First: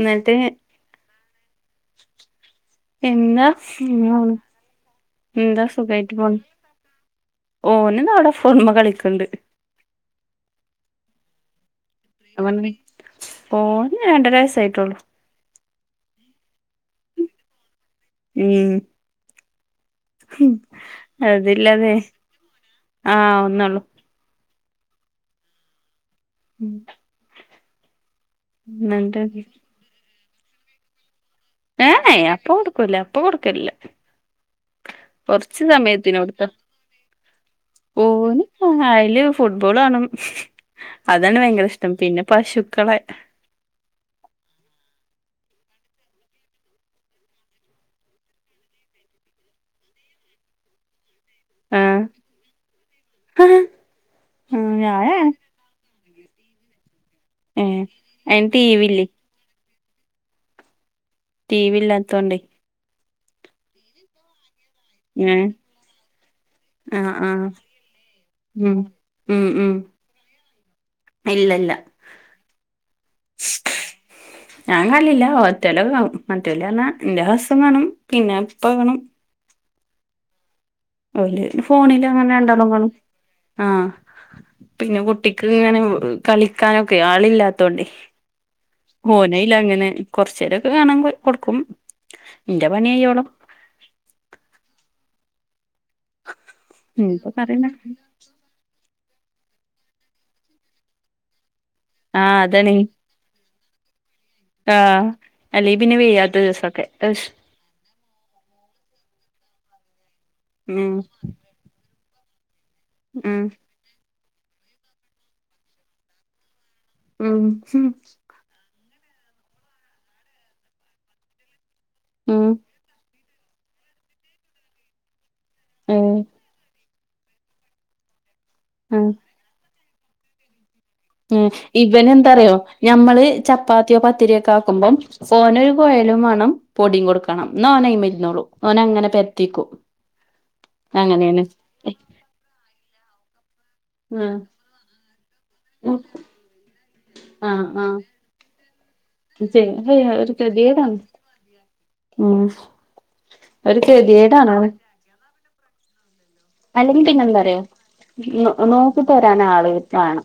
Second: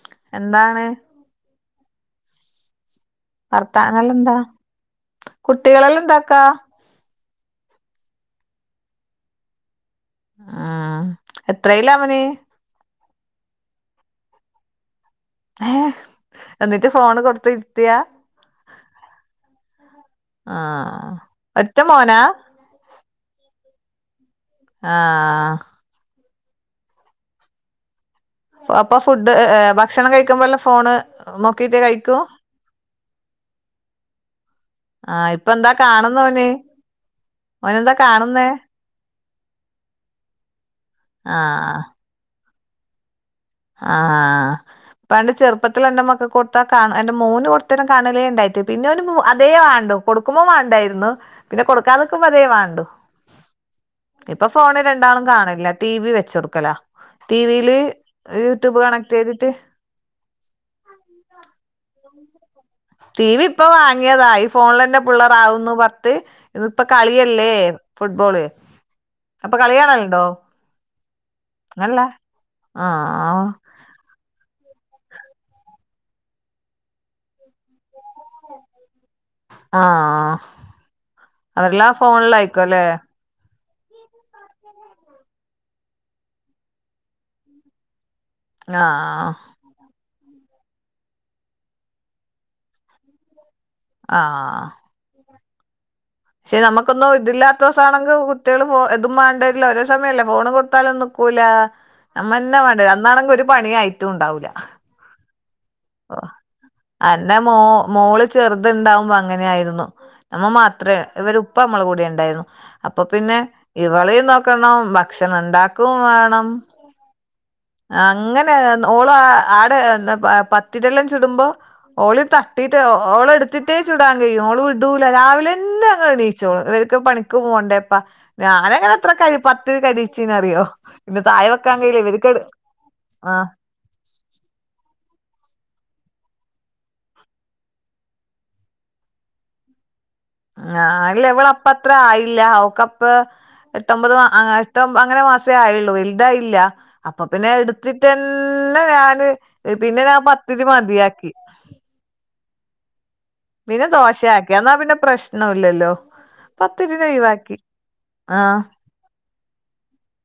ന്നട്ടേ എന്താണ് എന്നാ വർത്താനല്ല എന്താ എന്താ കുട്ടികളെല്ലാം സുഖായിട്ട് പോണ് എന്താക്കാ ഓനതാ അവിടെ ഫോണ് മ്മെ കളിക്ണ്ട് ആഹ്, എത്രല്ല അവന്? ഞാൻ ഓന് രണ്ടര വയസേ ആയിട്ടോള്ളു ഏഹ, എന്നിട്ട് ഫോണ് കൊടുതിരിത്തിയ? ഉം ആ ഒറ്റ അതില്ലാതെ, മോനാ ആഹ് ഒന്നേള്ളൂ. ആഹ.. [inaudible] അപ്പൊ ന്നിട്ട് ഫുഡ് ഏഹ് ഭക്ഷണം കഴിക്കുമ്പോ എല്ലാം ഫോണ് നോ ഏ അപ്പ കൊടുക്കൂല ഇപ്പൊ കൊടുക്കല്ല ആ ഇപ്പൊ കൊറച്ച് എന്താ സമയത്തിനടത്ത, കാണുന്നോന് ഓനെന്താ [unintelligible] കാണുന്നേ ന്ല്.. ഫുട്ബോളകാണും, അതാണ് ഭയങ്കര ആഹ് ഇഷ്ടം, പിന്നെ പശുക്കളെ. ആഹ് അഹ് പ്പണ്ട് ചെറുപ്പത്തിൽ എന്റെ മക്ക കൊടുത്ത കാ എന്റെ മോന് കൊടുത്തന കാണലേ ഉണ്ടായിട്ട് പിന്നെ ഒരു അതേ വേണ്ടോ. കൊടുക്കുമ്പോ വേണ്ടായിരുന്നു പിന്നെ ആഹ് കൊടുക്കാതിക്കുമ്പോ അതേ വേണ്ടു ഇപ്പൊ ഫോണ് രണ്ടാളും ഞാനാണ് കാണില്ല ടി വി വെച്ച കൊടുക്കല ഏ ടിവിയില് അയിന് ടി യൂട്യൂബ് വി ഇല്ലേ കണക്ട് ചെയ്തിട്ട്. ടി വി ഇല്ലാത്തോണ്ടേ ടി വി ഇപ്പൊ വാങ്ങിയതാ ഈ ഫോണിൽന്നെ ഏ പിള്ളേറാവുന്നു പത്ത് ഇപ്പ ആഹ് ആഹ് കളിയല്ലേ ഫുട്ബോള്. ഉം ഉം അപ്പൊ ഉം കളികാണല്ണ്ടോ ഇല്ല ഇല്ല ങ്ങൻല്ല ആഹ് ആഹ് [inaudible] ഞാൻ കല്ലില്ല, ഒറ്റല്ല കാ മറ്റല്ലാ എന്റെ ഹസം കാണും പിന്നെ ഇപ്പ കാണും. ആഹ, ഓല് അവരെല്ലാ ഫോണില് അങ്ങനെ രണ്ടാളും ഫോണിലയിക്കോല്ലേ? കാണും ആഹ് പിന്നെ കുട്ടിക്ക് ഇങ്ങനെ കളിക്കാനൊക്കെ ആളില്ലാത്തോണ്ടേ ആഹ് ഓന ഇല്ല അങ്ങനെ കൊറച്ചേരൊക്കെ കാണാൻ കൊടുക്കും എന്റെ പണി കയോളം. ആഹ് പക്ഷെ നമുക്കൊന്നും ഇനിപ്പോ കറിയണ്ട ഇതില്ലാതോസാണെങ്കി വി കുട്ടികള് ഫോ ഇതും വണ്ടക്കില്ല ഒരോ സമയല്ലേ ഫോണ് കൊടുത്താലും നീക്കൂല ആഹ് നമ്മന്നെ അതാണ് വേണ്ടെ ഇന്നാണെങ്കിൽ ഒരു പണിയായിട്ടും ഉണ്ടാവില്ല ആഹ് അല്ലീ പിന്ന വെയ്യത്ത ദിവസൊക്കെ അന്റെ മോ മോള് ചെറത്ണ്ടാവുമ്പോ അങ്ങനൊയിരുന്നു നമ്മൾ ഉം മാത്രേ ഇവര് ഉപ്പ നമ്മള കൂടിണ്ടായിരുന്നു അപ്പൊ പിന്നെ ഉം ഇവളീം നോക്കണം, ഭക്ഷണം ഉണ്ടാക്കും വേണം. ഉം ഉം അങ്ങനെഓള ആടെ എന്താ പത്തിരല്ലാം ചിടുമ്പോ ഓളി ഉം തട്ടിയിട്ട് ഓള എടുത്തിട്ടേ ചുടാൻ കഴിയും ഓള് വിടൂല രാവിലെന്നെ അങ്ങ ഉം എണീച്ചോളും. ക്ക് പണിക്ക് പോണ്ടേപ്പ ഞാനങ്ങനെ ഉം എത്ര കരി പത്ത് കരിച്ചീന്നറിയോ ഉം, ഇവന എന്താറയോ? ഞമ്മള് ആ ചപ്പാത്തിയോ പത്തിരിയൊക്കെ ആക്കുമ്പോം.. ഓനൊരു കോയലും വേണം പൊടിയും കൊടുക്കണം എന്ന ഓനയി മരുന്നോളൂ ഓന അങ്ങനെ പരത്തിക്കും ആ അല്ല എവടെ അപ്പ അത്ര ആയില്ല അവക്കപ്പ.. എട്ടമ്പത് മാ ആഹ് അങ്ങ ഏട്ടമ്പത് അങ്ങെനെ മസേ ആയുള്ളൂ വലുതായില്ല. അപ്പൊ പിന്നെ ആഹ് ആഹ് എടുത്തിട്ടന്ന ഞാന് പിന്നെ ഞാൻ പത്തിരി മതിയാക്കി ഉമ് പിന്നെ ദോശയാക്കി എന്നാ പിന്നെ പ്രശ്ന ഇല്ലല്ലോ പത്തിരി അല്ലെങ്കിൽ പിന്നെ എന്താ ഒഴിവാക്കി റിയോ നോ ആഹ് നോക്കി തരാൻ ആള് വാണം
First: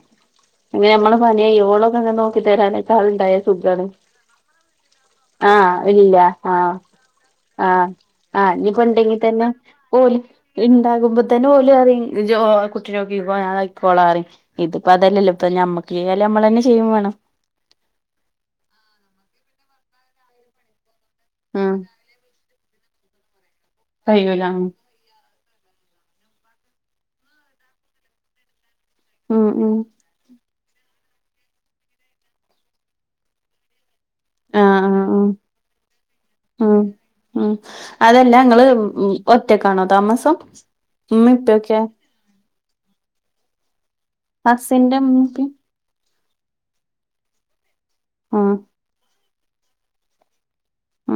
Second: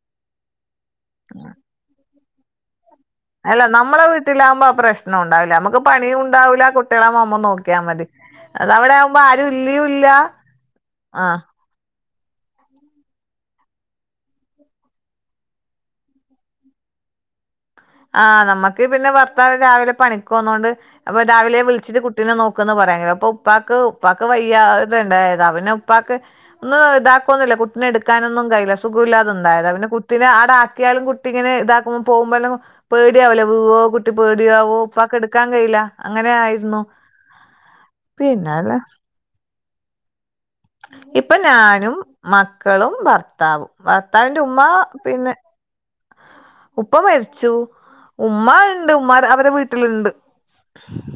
ഇങ്ങനെ നമ്മള് പണിയോളൊക്കെ ങ്ങനെ നോക്കി തരാനൊക്കെ അള് അല്ല നമ്മളെ വീട്ടിലാവകുമ്പോ പ്രശ്നം ഉണ്ടാവില്ല, നമുക്ക് ആഹ് ഇല്ല പണിയും ഉണ്ടാവില്ല കുട്ടികളെ മാമ്മ നോക്കിയാൽ മതി. ആ അത് ഇനിയിപ്പോ അവിടെ ഉണ്ടെങ്കി ആകുമ്പോ തന്നെ ആരും ഇല്ലയും ഇല്ല ഓലെ ഉണ്ടാകുമ്പോ ആഹ് തന്നെഓ റിം ജി ഓ കുട്ടിനെ നോക്കികോ, ഞാനായികൊളന്നറിയും. ഇതിപ്പോ അതല്ലല്ലോ ഇപ്പൊഞമ്മക്ക് ചെയല് നമ്മൾ തന്നെ ചെയ്യും വേണം ആഹ് നമ്മക്ക് പിന്നെ ഭർത്താവ് രാവിലെ പണിക്കൊന്നോണ്ട് അപ്പൊ രാവിലെ ഉം വിളിച്ചിട്ട് കുട്ടിനെ നോക്കന്ന് പറയാ അപ്പ ഉപ്പാക്ക് ഉപ്പാക്ക് കയ്യൂല വയ്യാ ഉം ണ്ടായത്, അവനെ ഉപ്പാക്ക് ഒന്നും ഇതാക്കൊന്നില്ല, കുട്ടിനെ എടുക്കാനൊന്നും കയ്യില്ല. സുഖുല്ലാതെ ഉം ഉണ്ടായത ഉം പിന്നെ കുട്ടിനെ ആട ആക്കിയാലും കുട്ടി ഇങ്ങനെ താകുമ്പോ പോകുമ്പലും പേടിയാവൂല, വീവോ കുട്ടി പേടിയാവോ, ആഹ് ആഹ് ആഹ് ഉപ്പക്കെടുക്കാൻ കഴയില്ല അങ്ങനെ ആയിരുന്നു. ഉം ഉം അതെല്ലാ ങ്ങള് പിന്നല്ല ഉം ഒറ്റക്കാണോ താമസം ഉമ്മീം ഇപ്പൊ ഉപ്പയൊക്കെ ഞാനും മക്കളും ഭർത്താവും ഭർത്താവിന്റെ ഉമ്മ, ഹസ്സിന്റെ ഉമ്മീം പിന്നെ.. ഉപ്പീം ഉപ്പ മരിച്ചു ആഹ് ഉമ്മാ ഉണ്ട് ഉ്മാ അവരെ വീട്ടിലുണ്ട്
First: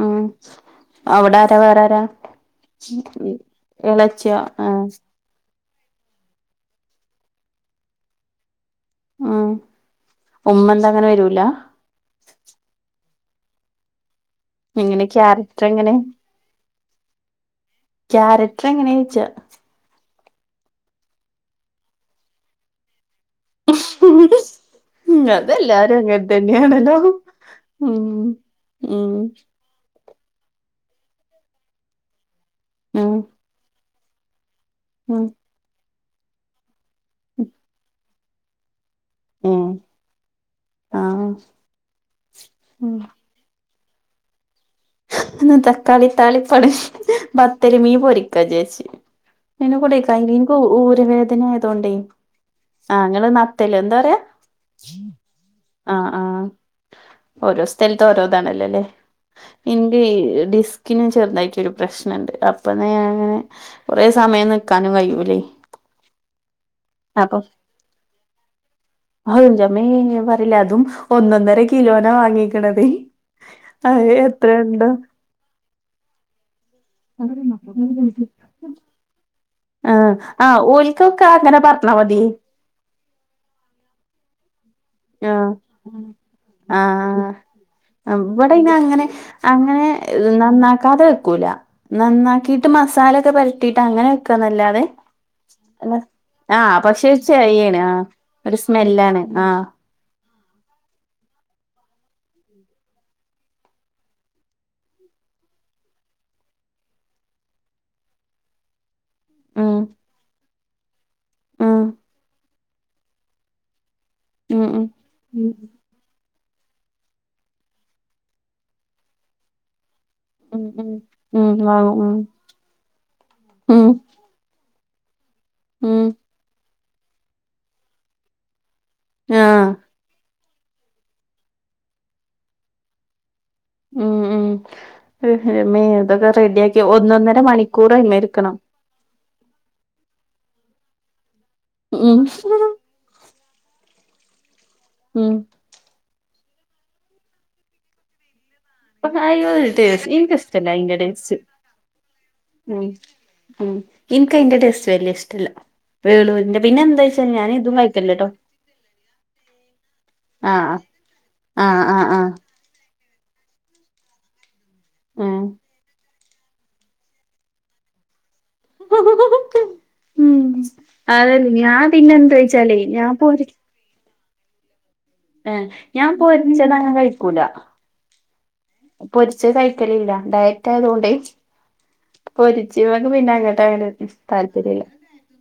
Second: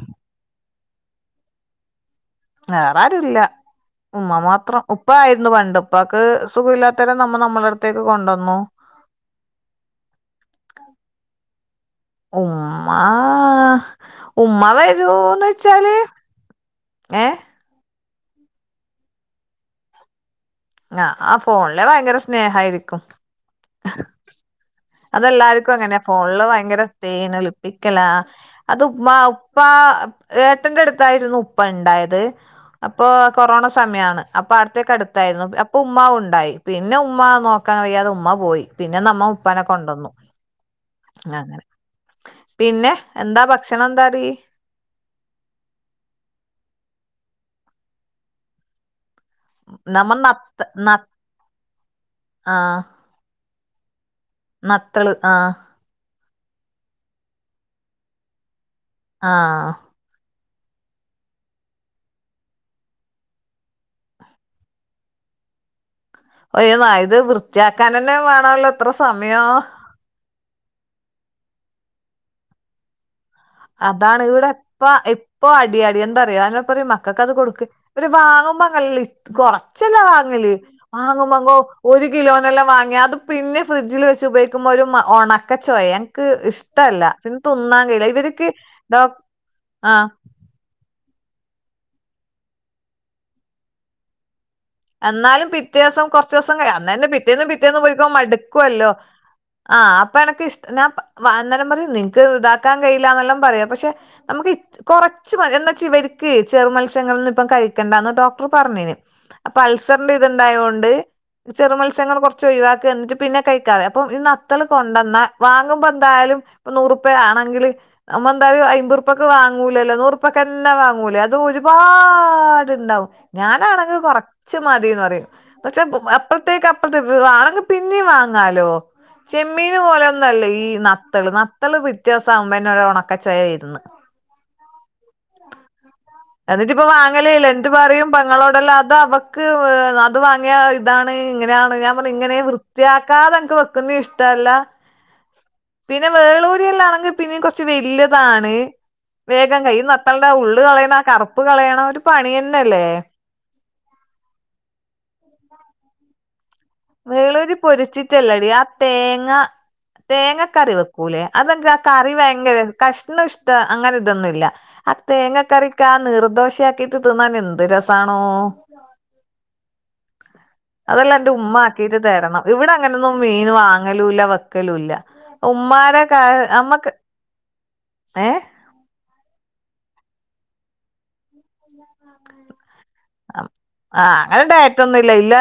ഉം, അവിടാര വേറെരാ? വേറെരുംല്ല ഉമ്മ മാത്രം ആഹ് ഉ ഇപ്പ ആരുന്നു പണ്ട്, ഇപ്പാക്ക് സുഖ ഇല്ലാത്തരം നമ്മൾ നമ്മള അടുത്തേക്ക് കൊണ്ടുവന്നു. ഉം, ഉമ്മന്ത അങ്ങനെ വരൂല? ഉമ്മാ... ഉമ്മ എങ്ങനെ വരൂന്ന് ക്യാരക്ടർ എങ്ങനെ വെച്ചാല് ഏ ക്യാരറ്റ്ർ എങ്ങനെച്ച ഞ ആഹ് ഫോൺലെ ഭയങ്കര സ്നേഹായിരിക്കും [inaudible] ഉം അതെല്ലാർക്കും അങ്ങനെ, അതെല്ലാരും ഫോണില് ഭയങ്കര തന്നെയാണല്ലോ തേൻ എളിപ്പിക്കല, ഉം അത് ഉമ്മ.. ഉം അപ്പ ഏട്ടന്റെ അടുത്തായിരുന്നു ഉപ്പ ഉണ്ടായത്, അപ്പൊ ഉം കൊറോണ സമയാണ്. അപ്പൊ അടുത്തേക്ക ഉം അടുത്തായിരുന്നു, അപ്പൊ ഉമ്മ ഉണ്ടായി, പിന്നെ ഉമ്മ നോക്കാൻ കഴിയാതെ ഉമ്മ പോയി. പിന്നെ നമ്മ ഉപ്പനെ ഉം കൊണ്ടുവന്നു ആഹ് അങ്ങനെ പിന്നെ ഉം എന്താ സിനന്തറി? അ തക്കാളി താളിപ്പളി, ബത്തരി മീ പൊരിക്കാ വിചാരിച്ച്. ഇ കൂടെ നമ്മ കഴിയുമ്പേ നത്ത ന ഊരവേദന ആയതോണ്ടേ, ആ ഇങ്ങെള് നത്തല് എന്താ പറയാ? മത്തള് ആഹ് ആഹ ആഹ, ഓരോ സ്ഥലത്തു ഓരോതാണല്ലല്ലേ? ആഹ് ഡിസ്കിനും ചെറുതായിട്ടി ഒരു പ്രശ്നംണ്ട് അപ്പന്ന ഞാൻ ഇങ്ങനെ കുറെ സമയം നീക്കാനും കഴ്യൂല്ലേ ഒയ്വായ് ഇത് വൃത്തിയാക്കാൻ തന്നെ വേണല്ലോ ത്ര സമയോ ഇല്ല അതും ഒന്നൊന്നര കിലോന വാങ്ങിക്കണത്. അത് അതാണിവിടെ ഇപ്പ എത്രയുണ്ട് ഇപ്പൊ അടിയാടി എന്താറിയോ അതിന പറി മ ക്കെ അത് കൊടുക്ക് ഒരു വാങ്ങുമ്പോ അങ്ങല്ല ഇ കൊറ.. ചില ആഹ് വാങ്ങലേ, ആഹ് ഓൽക്കൊക്കെ വാങ്ങുമ്പോങ്ങോ അങ്ങനെ പറഞ്ഞാ ഒരു മതി കിലോനെല്ലാം വാങ്ങി അത്.. പിന്നെ ഫ്രിഡ്ജിൽ വെച്ച് ഉപയോഗിക്കുമ്പോ ഒരുമ ഒണക്ക ആഹ് ച്ചോയ അൻക്ക് ഇഷ്ടല്ല ആഹ് പിന്നെ തിന്നാൻ കഴില്ല ഇതൊരു ഇവിടെ ഇ അങ്ങനെ, അങ്ങനെ.. നന്നാക്കാതെ വെക്കൂല, നന്നാക്കിട്ട് മസാല ഒക്കെ പരട്ടിയിട്ട് അങ്ങനെ വെക്കാ എന്നല്ലാതെ. എന്നാലും പിറ്റേ ദിവസം കുറച്ചു ദിവസം ക അ എന്നെ പക്ഷെ പിറ്റേന്നന്ന് ചെയ്യാണ് ആഹ് പിറ്റേന്ന് ഒരു മടുക്കുവല്ലോ സ്മെല്ലാണ് ആഹ് അപ്പൊ എനക്ക് ഇഷ ഞാ വ അന്നേരം പറയും നിനക്ക് ഇതാക്കാൻ കഴയില്ലന്നെല്ലാം പറയാ പക്ഷെ നമുക്ക് കൊറച്ച് എന്നാ ച ഇവർക്ക് ചെറു മത്സ്യങ്ങളന്നും ഇപ്പം കഴിക്കണ്ടന്ന് ഡോക്ടർ പറഞ്ഞേന് അപ്പൊ ഉം അൾസർന്റെ ഇത്ണ്ടായതോണ്ട്, ചെറു ഉം മത്സ്യങ്ങൾ കുറച്ച് ഒഴിവാക്കന്നിട്ട് പിന്നെ കഴിക്കാതെ അപ്പൊ... ഉം വത്തള് ഉം കൊണ്ടുവന്നാ ഉം വാങ്ങുമ്പോ എന്തായാലും.. ഇപ്പ നൂറുപ്പ ആണെങ്കില് നമ്മ എന്തായാലും അയമ്പുർപ്പക്ക വങ്ങൂല്ലല്ലോ നൂറു ഉം ഇപ്പൊക്കല്ലാ ഉം വാങ്ങൂലേ അതും ഉം വാങ്ങും ഒരുപാട്ണ്ടാവും ഉം ഞാനാണെങ്കി കൊറ ച് മതിന്ന് പറയും പക്ഷെ ഉം പൂ ഉം അപ്പത്തേക്ക് അപ്പത്തേ വാണെങ്കിൽ പിന്നെയും വാങ്ങാലോ ആഹ് ചെമ്മീന് പോലുന്നല്ല ഈ നത്തള് നത്തള് പിറ്റേദിവസം അമ്മന്റ ഒരു ഒണക്ക ചായരുന്നു ഉം ഉം [unintelligible] റെഡിയാക്കി എന്നിട്ടിപ്പ ഒന്നൊന്നര വാങ്ങലേല്ല മണിക്കൂറ് അയ്‌മെര്ക്കണം ക്ക് അത് വാങ്ങിയ ഒര്താണ് ഇങ്ങനെയാണ് ഞാൻ പറഞ്ഞ ഉം ഇങ്ങനെ വൃത്തിയാക്ക കാർ വെക്കുന്ന ഇഷ്ടല്ല ഉം പിന്നെ വേളൂരി എല്ലാം ആണെങ്കിൽ പിന്നെ കുറച്ച് വല്യ താണ് അയ്യോ വേഗം ഒരു കൈ ടേസ്റ്റ് നത്ത ഉള് എനിക്കിഷ്ടല്ല അയ്ന്റെ കളയണ ടേസ്റ്റ് കറുപ്പ് കളയണ ഒരു പണിന്നെല്ലേ മ്മ്ഹ് ഇൻക്കയ്ന്റെ ടേസ്റ്റ് വല്യ ഇഷ്ടല്ല വേളൂരിൻ്റെ വേളൂരി പൊരിച്ചിട്ടല്ലടി ആ തേങ്ങ തേങ്ങ കറി ആഹ് വെക്കൂലേ അതെെ ആഹ് ആഹ് കറി ആഹ് ഭയങ്കര കഷ്ണം ഇഷ്ട അങ്ങനെ ഇതൊന്നുമല്ല ആഹ് ഉം തേങ്ങക്കറിക്ക ആ നീർദോശയാക്കി ത്ന്നാൻ എന്ത് രസാണോ ഉം അതെല്ലാം എന്റെ അതല്ലേ ഉമ്മ ഞാൻ പിന്നെന്തേച്ചാലേ ഞാൻ പൊ വാങ്ങലുല്ല വെക്കലുല്ല ഏ ഞാൻ പൊരിച്ചതങ്ങ് കഴിക്കൂല ഏ പൊരിച്ച കൈക്കലില്ല ഡയറ്റ് ആയതുകൊണ്ടേ ഉ ആ് ഒരിച്ചിക്കക്ക് മിണ്ടാന് അങ്ങോട്ട് അങ്ങനെ അങ്ങനെ താല്പര്യമല്ല ഡയറ്റൊന്നും ഇല്ല ഇല്ല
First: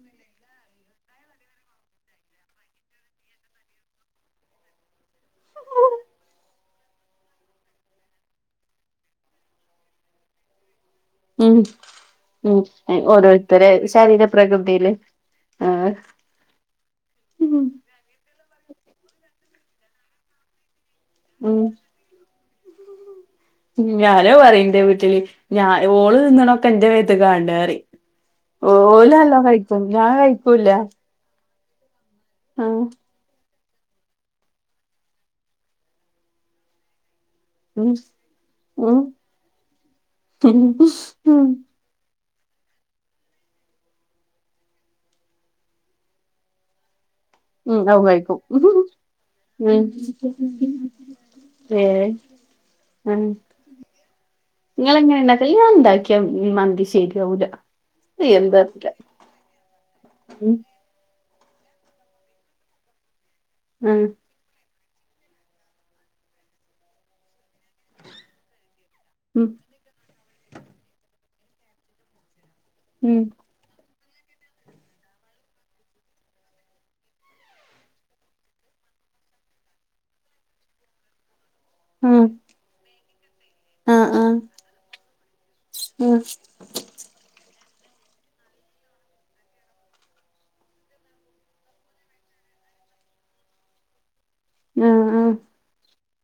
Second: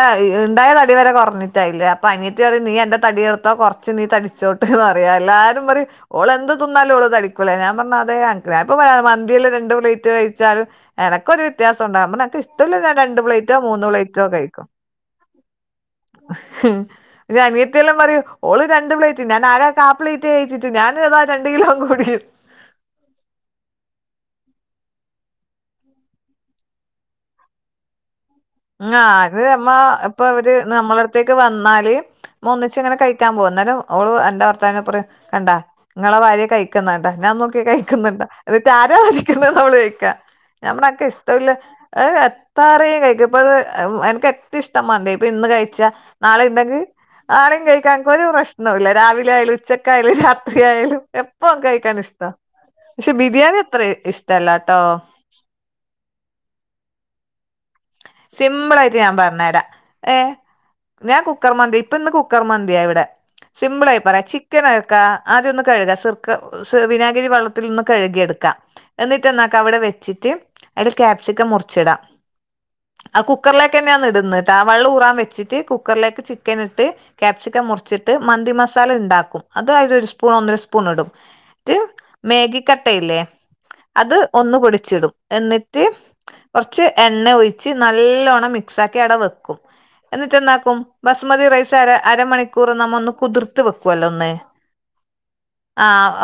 ഉണ്ടായ തടി വരെ കുറഞ്ഞിട്ടാ ഇല്ല അപ്പൊ അങ്ങിട്ട് പറ നീ എന്റെ തടി എടുത്തോ കൊറ അച് നീ തടിച്ചോട്ടെന്ന് പറയ എല്ലാരും പറി ഓള്െന്ത് തിന്നാലും ഓള് തരിക്കൂലേ ഞാൻ പറഞ്ഞാ അതെ ഞാനൻപ്പ മന്തിൽ രണ്ടണ്ട് പ്ലേറ്റ് കഴിച്ചാും എടക്ക് ഒരു ഉം വ്യത്യാസണ്ടാകുമ്പോ നക്ക് ഉം ഇഷ്ടള്ള രണ്ട് പ്ലേറ്റോ ഓരോരുത്തരെ മൂന്ന് പ്ലേറ്റോ കഴിക്കും ശരീരപ്രകൃതിയില് ആഹ് ഉ ഉം ൻ്റെനിയത്തി പറയും ഓള് രണ്ട് പ്ലേറ്റ് ഞാൻ ആ കാ പ്ലേറ്റ് കയച്ചിട്ടു ഞാനതാ രണ്ട് ഉം കിലോ കൂടിന്ന് ഉ ഞാനോ പറ എന്റെ വീട്ടില് ഞാൻ ഓള് നിന്നണൊക്കെ ന്റെ മേത്ത് കാണത് അറിം ആഹ് ഓലല്ലോ കഴിക്കും ഞാൻ കഴിക്കൂല വന്നാൽ ഒന്നിച്ചു അങ്ങനെ പോലും അന്നേരം ഓള് എന്റെ ഭർത്തവിനെ കണ്ടാ നിങ്ങളെ ഭാര്യ കഴിക്കുന്നാകണ്ടാ ഞാൻ നോ ഉം കഴിക്കുന്നുണ്ടോ എന്നിട്ട ആരാ ഉം മരിക്കുന്നത് നമ്മള് കഴിക്കാ നമ്മളൊക്കെ ഉം ഇഷ്ടമല്ല താറയും കഴിക്കും ഇപ്പത് എനക്ക് എറ്റ ഇഷ്ട മന്തി ഇപ്പൊ ഇന്ന് കഴിച്ച നാളെ ഉണ്ടെങ്കിൽ ആരം ഉം കഴിക്കാൻ അതും ഇൻക്കൊരു കഴിക്കും പ്രശ്നോല്ല ഉം രാവിലെ ആയാലും ഉച്ചക്കായാലും രാത്രിയായാലും എ പ്പം കഴിക്കാൻ ഏഹ് ഇഷ്ട്ടാ. പക്ഷെ ആഹ് ബിരിയാണി അത്ര ഇഷ്ടല്ല ട്ടോ. അ ഞാൻ ഉണ്ടാക്കിയ മന്തി ശരിയാവൂല എന്താ അറീല സിംമ്പിളായിട്ട് ഞാൻ പറഞ്ഞ തരാം ഏ ഉം ഞാൻ കുക്കർ മന്തി ഇപ്പൊ ഇന്ന് കുക്കർ മന്തിയാവിടെ സിമ്പിൾ ആയി ആഹ് പറയാ ചി ചിക്കനക്ക ആദ്യൊന്ന് കഴുക സുർക്ക സൊ വിനാഗിരി വള്ളത്തിലൊന്ന് കഴുകിയെട്ക്കാ എന്നിട്ട് ഉം എന്നക്ക് അവിടെ വെച്ചിട്ട് അതിൽ ക്യാപ്സിക്കം മുറിച്ചിടാം ആ ഉം കുക്കറിലേക്ക് തന്നെയാന്ന് ഇടുന്ന ആ വെള്ളം ഊറാൻ വെച്ചിട്ട് കുക്കറിലേക്ക് ചിക്കൻ ഇട്ട് ക്യാപ്സിക്കം മുറിച്ചിട്ട് മന്തി മസാല ഉണ്ടാക്കും അത് അത് ഒരു സ്പൂൺ ഒന്നര സ്പൂൺ ഇടും ആഹ് മേഗിക്കട്ടയില്ലേ ആഹ് അത് ആഹ് ഒന്ന് പൊടിച്ചിടും എന്നിട്ട് ആഹ് കുറച്ച് എണ്ണ ഒഴിച്ച് നല്ലവണ്ണം മിക്സ് ആക്കി അവിടെ വെക്കും എന്നിട്ട്ന്താക്കും ബസ്മതി റൈസ് അര അരമണിക്കൂർ നമ്മ ഒന്ന് കുതിർത്തി വെക്കൊല്ലോ ഒന്ന് ആ ആ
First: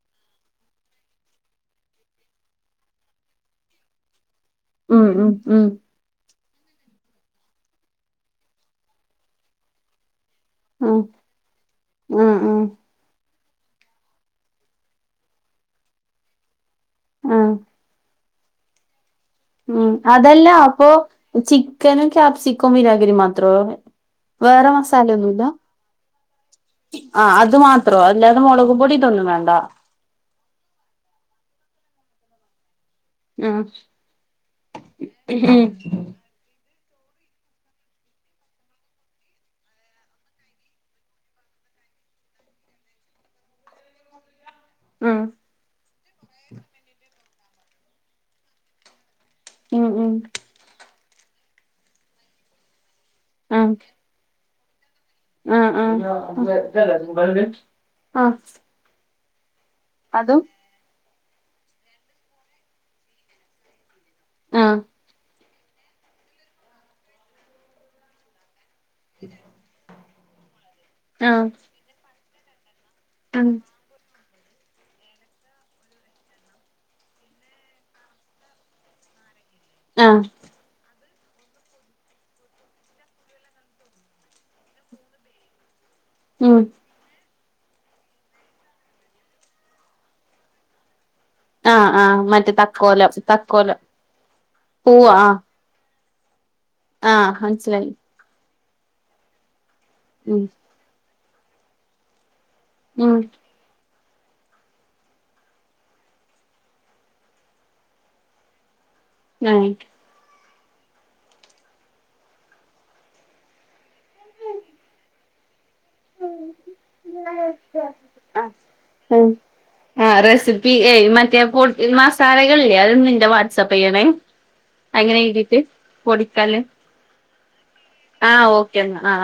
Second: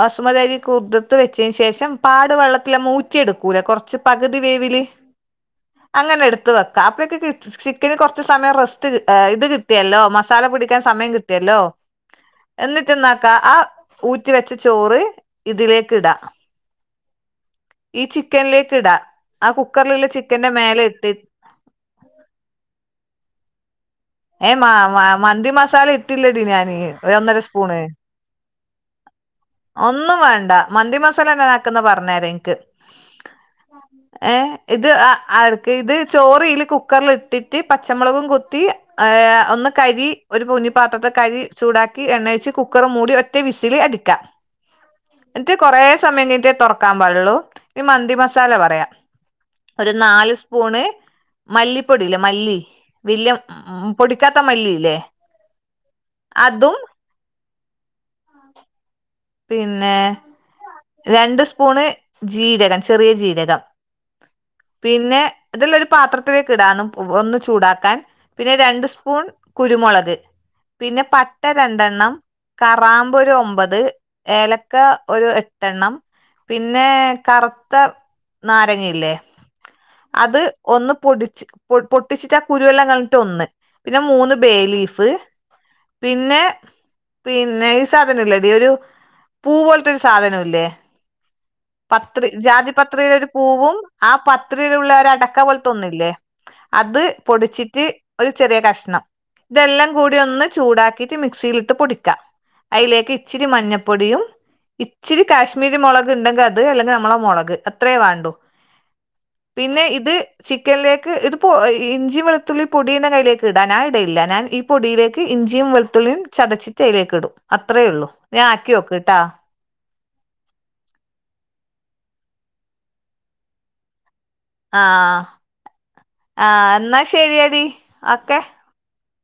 അസുമതരി കുതിർത്ത് വെച്ചന് ശേഷം പാടു വെള്ളത്തില മൂറ്റിയെടുക്കൂല കുറച്ച് പകുതി വേവ് ഉം ഉം ഉം അങ്ങനെ എടുത്ത് വെക്കാം അപ്പഴക്ക് ചിക്കന് കുറച്ച് സമയം റസ്റ്റ് ഇത് കിട്ടിയല്ലോ മസാല പിടി ഉം സമയം കിട്ടിയല്ലോ ഉം ഉം എന്നിട്ട് റ്റന്നാക്ക ആ ഊറ്റി വെച്ച ചോറ് ഇതിലേക്ക് ഇടാ ആഹ ഈ ചിക്കനിലേക്ക് ഇടാ ആ ഉം കുക്കറിലുള്ള അതല്ല ചിക്കന്റെ മേലെ അപ്പൊ ഇട്ടിട്ട് ചിക്കനും ക്യാപ്സിക്കോം വിനാഗിരി മാത്രൊ ഏ മ വേറെ മസാലൊന്നുല്ല മന്തി മസാല ഇട്ടില്ലടി ഞാന് ഒരു ആ ഒന്നര അത് സ്പൂണ് മാത്രോ അല്ലാതെ മുളകുപൊടി തൊന്നും വേണ്ട ഒന്നും വേണ്ട മന്തി മസാല എന്നെ ആക്കന്ന് പറഞ്ഞര എനിക്ക് ഉം ഏഹ് ഇത് ആ ആർക്ക് ഇത് ചോറില് കുക്കറ്‌ല് ഇട്ടിട്ട് പച്ചമുളകും കൊത്തി ഹ ഒന്ന് കരി ഒരു പൊന്നിപ്പാത്രത്തെ കരി ചൂടാക്കി എണ്ണയച്ച് കുക്കർ മൂടി ഒറ്റ വിസില് അടിക്കാ [inaudible] ഉം എന്നിട്ട് കുറെ സമയം കഴിഞ്ഞിട്ടേ തുറക്കാൻ പാടൂ ള്ളൂ ഇനി മന്തി മസാല പറയാ ഉം ഒരു ഉം നാല് സ്പൂണ് മല്ലിപ്പൊടിലെ മല്ലി വല്യ പൊടി പൊടിക്കാത്ത മല്ലില്ലേ ആ ആ ആ പിന്നെ രണ്ട് സ്പൂണ് ജീരകം ചെറിയ ജീരകം ആഹ് പിന്നെ ഇതെല്ലാം ഒരു പാത്രത്തിലേക്ക് ഇടാൻ ചൂടാക്കാൻ പിന്നെ രണ്ട് ഒരു സ്പൂൺ കുരുമുളക് പിന്നെ പട്ട ആഹ് രണ്ടണ്ണം കാറാം - ഒരു ആഹ് ഒമ്പത് ഏലക്ക ഒരു എട്ട എണ്ണം പിന്നെ കറത്ത നാരങ്ങയില്ലേ ആഹ് അത് ഒന്ന് പൊടിച്ച് പൊട്ടിച്ചിട്ട് ആ കുരുവെല്ലാം ക ഒന്ന് പിന്നെ മൂന്ന് ബേ ലീഫ് പിന്നെ ഉം പിന്നെ ഈ സാധനം ഇല്ലടീ ഒരു പൂ പോലത്തെരു സാധനംല്ലേ ആഹ് ആഹ് പത്രി മറ്റേ ജാതി തക്കോലം പത്രിയില ഒരു പൂവും തക്കോലം ആ പത്രിയിലുള്ള പൂവ് ഒരു അടക്ക ആഹ് പോലെ ന്നില്ലേ അത് ആഹ് പൊടിച്ചിട്ട് മനസ്സിലായി ഒരു ചെറിയ കഷ്ണം ഇതെല്ലാം കൂടി ഉം ഒന്ന് ചൂടാക്കിട്ട് മിക്സിയിലിട്ട് പൊടിക്കാം അയിലേക്ക് ഉം ഇച്ചിരി മഞ്ഞ പൊടിയും ഇച്ചിരി കാശ്മീരി മുളക് ഉണ്ടെങ്കിൽ അത് അല്ലെങ്കിൽ നമ്മളെ മുളക് അത്രയേ വേണ്ടുന്നേ. പിന്നെ ഇത് ചിക്കനിലേക്ക് ഇത്പ്പോ ഇഞ്ചി വെളുത്തുള്ളി പോത്തിനയ്യിലേക്ക്ഇടാ ഞാ ഇടലില്ല ഞാൻ ഈ പൊടിയിലേക്ക് ഇഞ്ചിയും വെ ത്തിയും ചതച്ചിട്ട് അലേക്ക് ഇടും അത്രയേ ഉള്ളൂ ഞാൻ ആക്കിക്കട്ടാ ഉം ആഹ് റെസിപ്പി ഏ മറ്റേ പൊട് മസാലകളില്ലേ അതൊന്നെന്റെ വാട്സപ്പ് ചെയ്യണേ ആ അങ്ങനെ എഴുതിട്ട് ആ പൊടിക്കാന് എന്നാ ശരിയടി ഓക്കെ ആ ഓ ആ